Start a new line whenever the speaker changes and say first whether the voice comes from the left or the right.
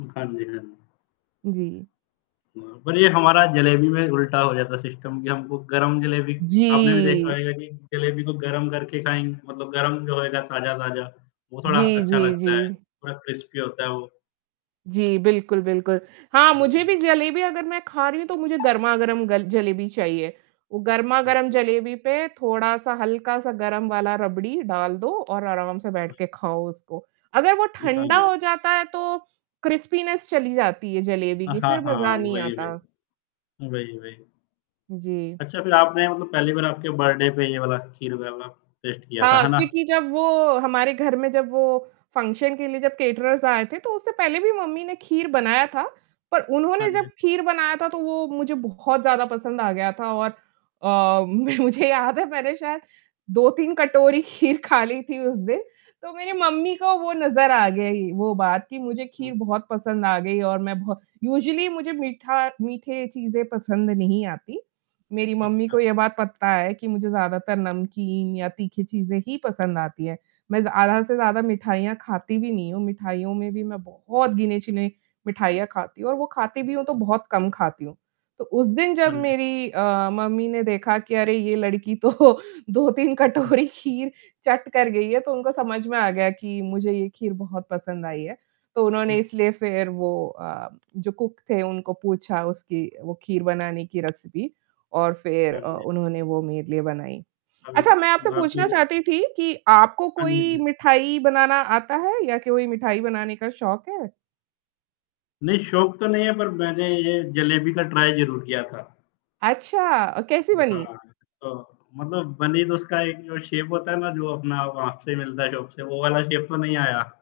left: उ, हाँ जी, हाँ जी।
right: जी।
left: हाँ, पर ये हमारा जलेबी में उल्टा हो जाता है सिस्टम कि हमको गरम जलेबी आपने भी देखा
right: जी।
left: होएगा कि जलेबी को गरम करके खाएँ मतलब गरम जो होएगा ताज़ा-ताज़ा, वो थोड़ा
right: जी,
left: अच्छा
right: जी,
left: लगता है,
right: जी।
left: थोड़ा क्रिस्पी होता है वो।
right: जी बिल्कुल, बिल्कुल। हाँ,
left: हाँ
right: मुझे
left: जी।
right: भी जलेबी अगर मैं खा रही हूँ तो मुझे गरमा-गरम ग जलेबी चाहिए, वो
left: हुँ,
right: गरमा-गरम
left: हाँ, हाँ।
right: जलेबी पे थोड़ा-सा हल्का-सा गरम वाला रबड़ी डाल दो और आराम से
left: हुँ।
right: बैठ के खाओ उसको। अगर वो
left: हुँ। हाँ
right: ठंडा
left: जी।
right: हो जाता है, तो क्रिस्पीनेस चली जाती है
left: अ,
right: जलेबी की
left: हाँ,
right: फ़िर
left: हाँ,
right: मज़ा नहीं
left: वही,
right: आता।
left: वही। वही, वही।
right: जी।
left: अच्छा फ़िर आपने मतलब पहली बार आपके बर्थडे पे ये वाला खीर वाला टेस्ट किया था,
right: हाँ,
left: है ना?
right: क्योंकि जब वो हमारे घर में जब वो फंक्शन के लिए जब कैटरर्स आए थे, तो उससे पहले भी मम्मी ने खीर बनाया था। पर
left: हाँ
right: उन्होंने जब
left: जी।
right: खीर बनाया था तो वो मुझे बहुत ज़्यादा पसंद आ गया था और अ, मैं मुझे याद है मैंने शायद 2-3 कटोरी खीर खा ली थी उस दिन। तो मेरी मम्मी को वो नज़र आ गई वो बात कि मुझे
left: हुँ।
right: खीर बहुत पसंद आ गई और मैं बहुत यूज़ुअली मुझे मीठा मीठे चीजें पसंद नहीं आती। मेरी मम्मी
left: अच्छा, हाँ।
right: को ये बात पता है कि मुझे ज़्यादातर नमकीन या तीखी चीज़ें ही पसंद आती हैं, मैं ज़्यादा से ज़्यादा मिठाइयाँ खाती भी नहीं हूँ, मिठाइयों में भी मैं बहुत गिने-चुने मिठाइयाँ खाती हूँ और वो खाती भी हूँ तो बहुत कम खाती हूँ। तो उस दिन जब
left: हाँ जी।
right: मेरी अ, मम्मी ने देखा कि अरे ये लड़की तो 2-3
left: हुँ।
right: कटोरी खीर चट कर गई है, तो उनको समझ में आ गया कि मुझे ये खीर बहुत पसंद आई है। तो उन्होंने
left: हुँ।
right: इसलिए फ़िर वो अ, जो कुक थे उनको पूछा उसकी वो खीर बनाने की रेसिपी और फ़िर
left: हाँ
right: अ,
left: जी, हाँ।
right: उन्होंने वो मेरे लिए बनाई।
left: अभी तो
right: अच्छा मैं आपसे
left: बाकी
right: पूछना
left: लोग
right: चाहती थी कि आपको
left: हाँ जी,
right: कोई
left: हाँ।
right: मिठाई बनाना आता है या कोई मिठाई बनाने का शौक है?
left: नहीं, शौक तो नहीं है पर मैंने ये जलेबी का ट्राई ज़रूर किया था।
right: अच्छा अ, कैसी
left: उ, हाँ,
right: बनी?
left: तो मतलब बनी तो उसका एक जो शेप होता है ना, जो अपना वहाँ से मिलता है शॉप से, वो वाला शेप तो नहीं आया।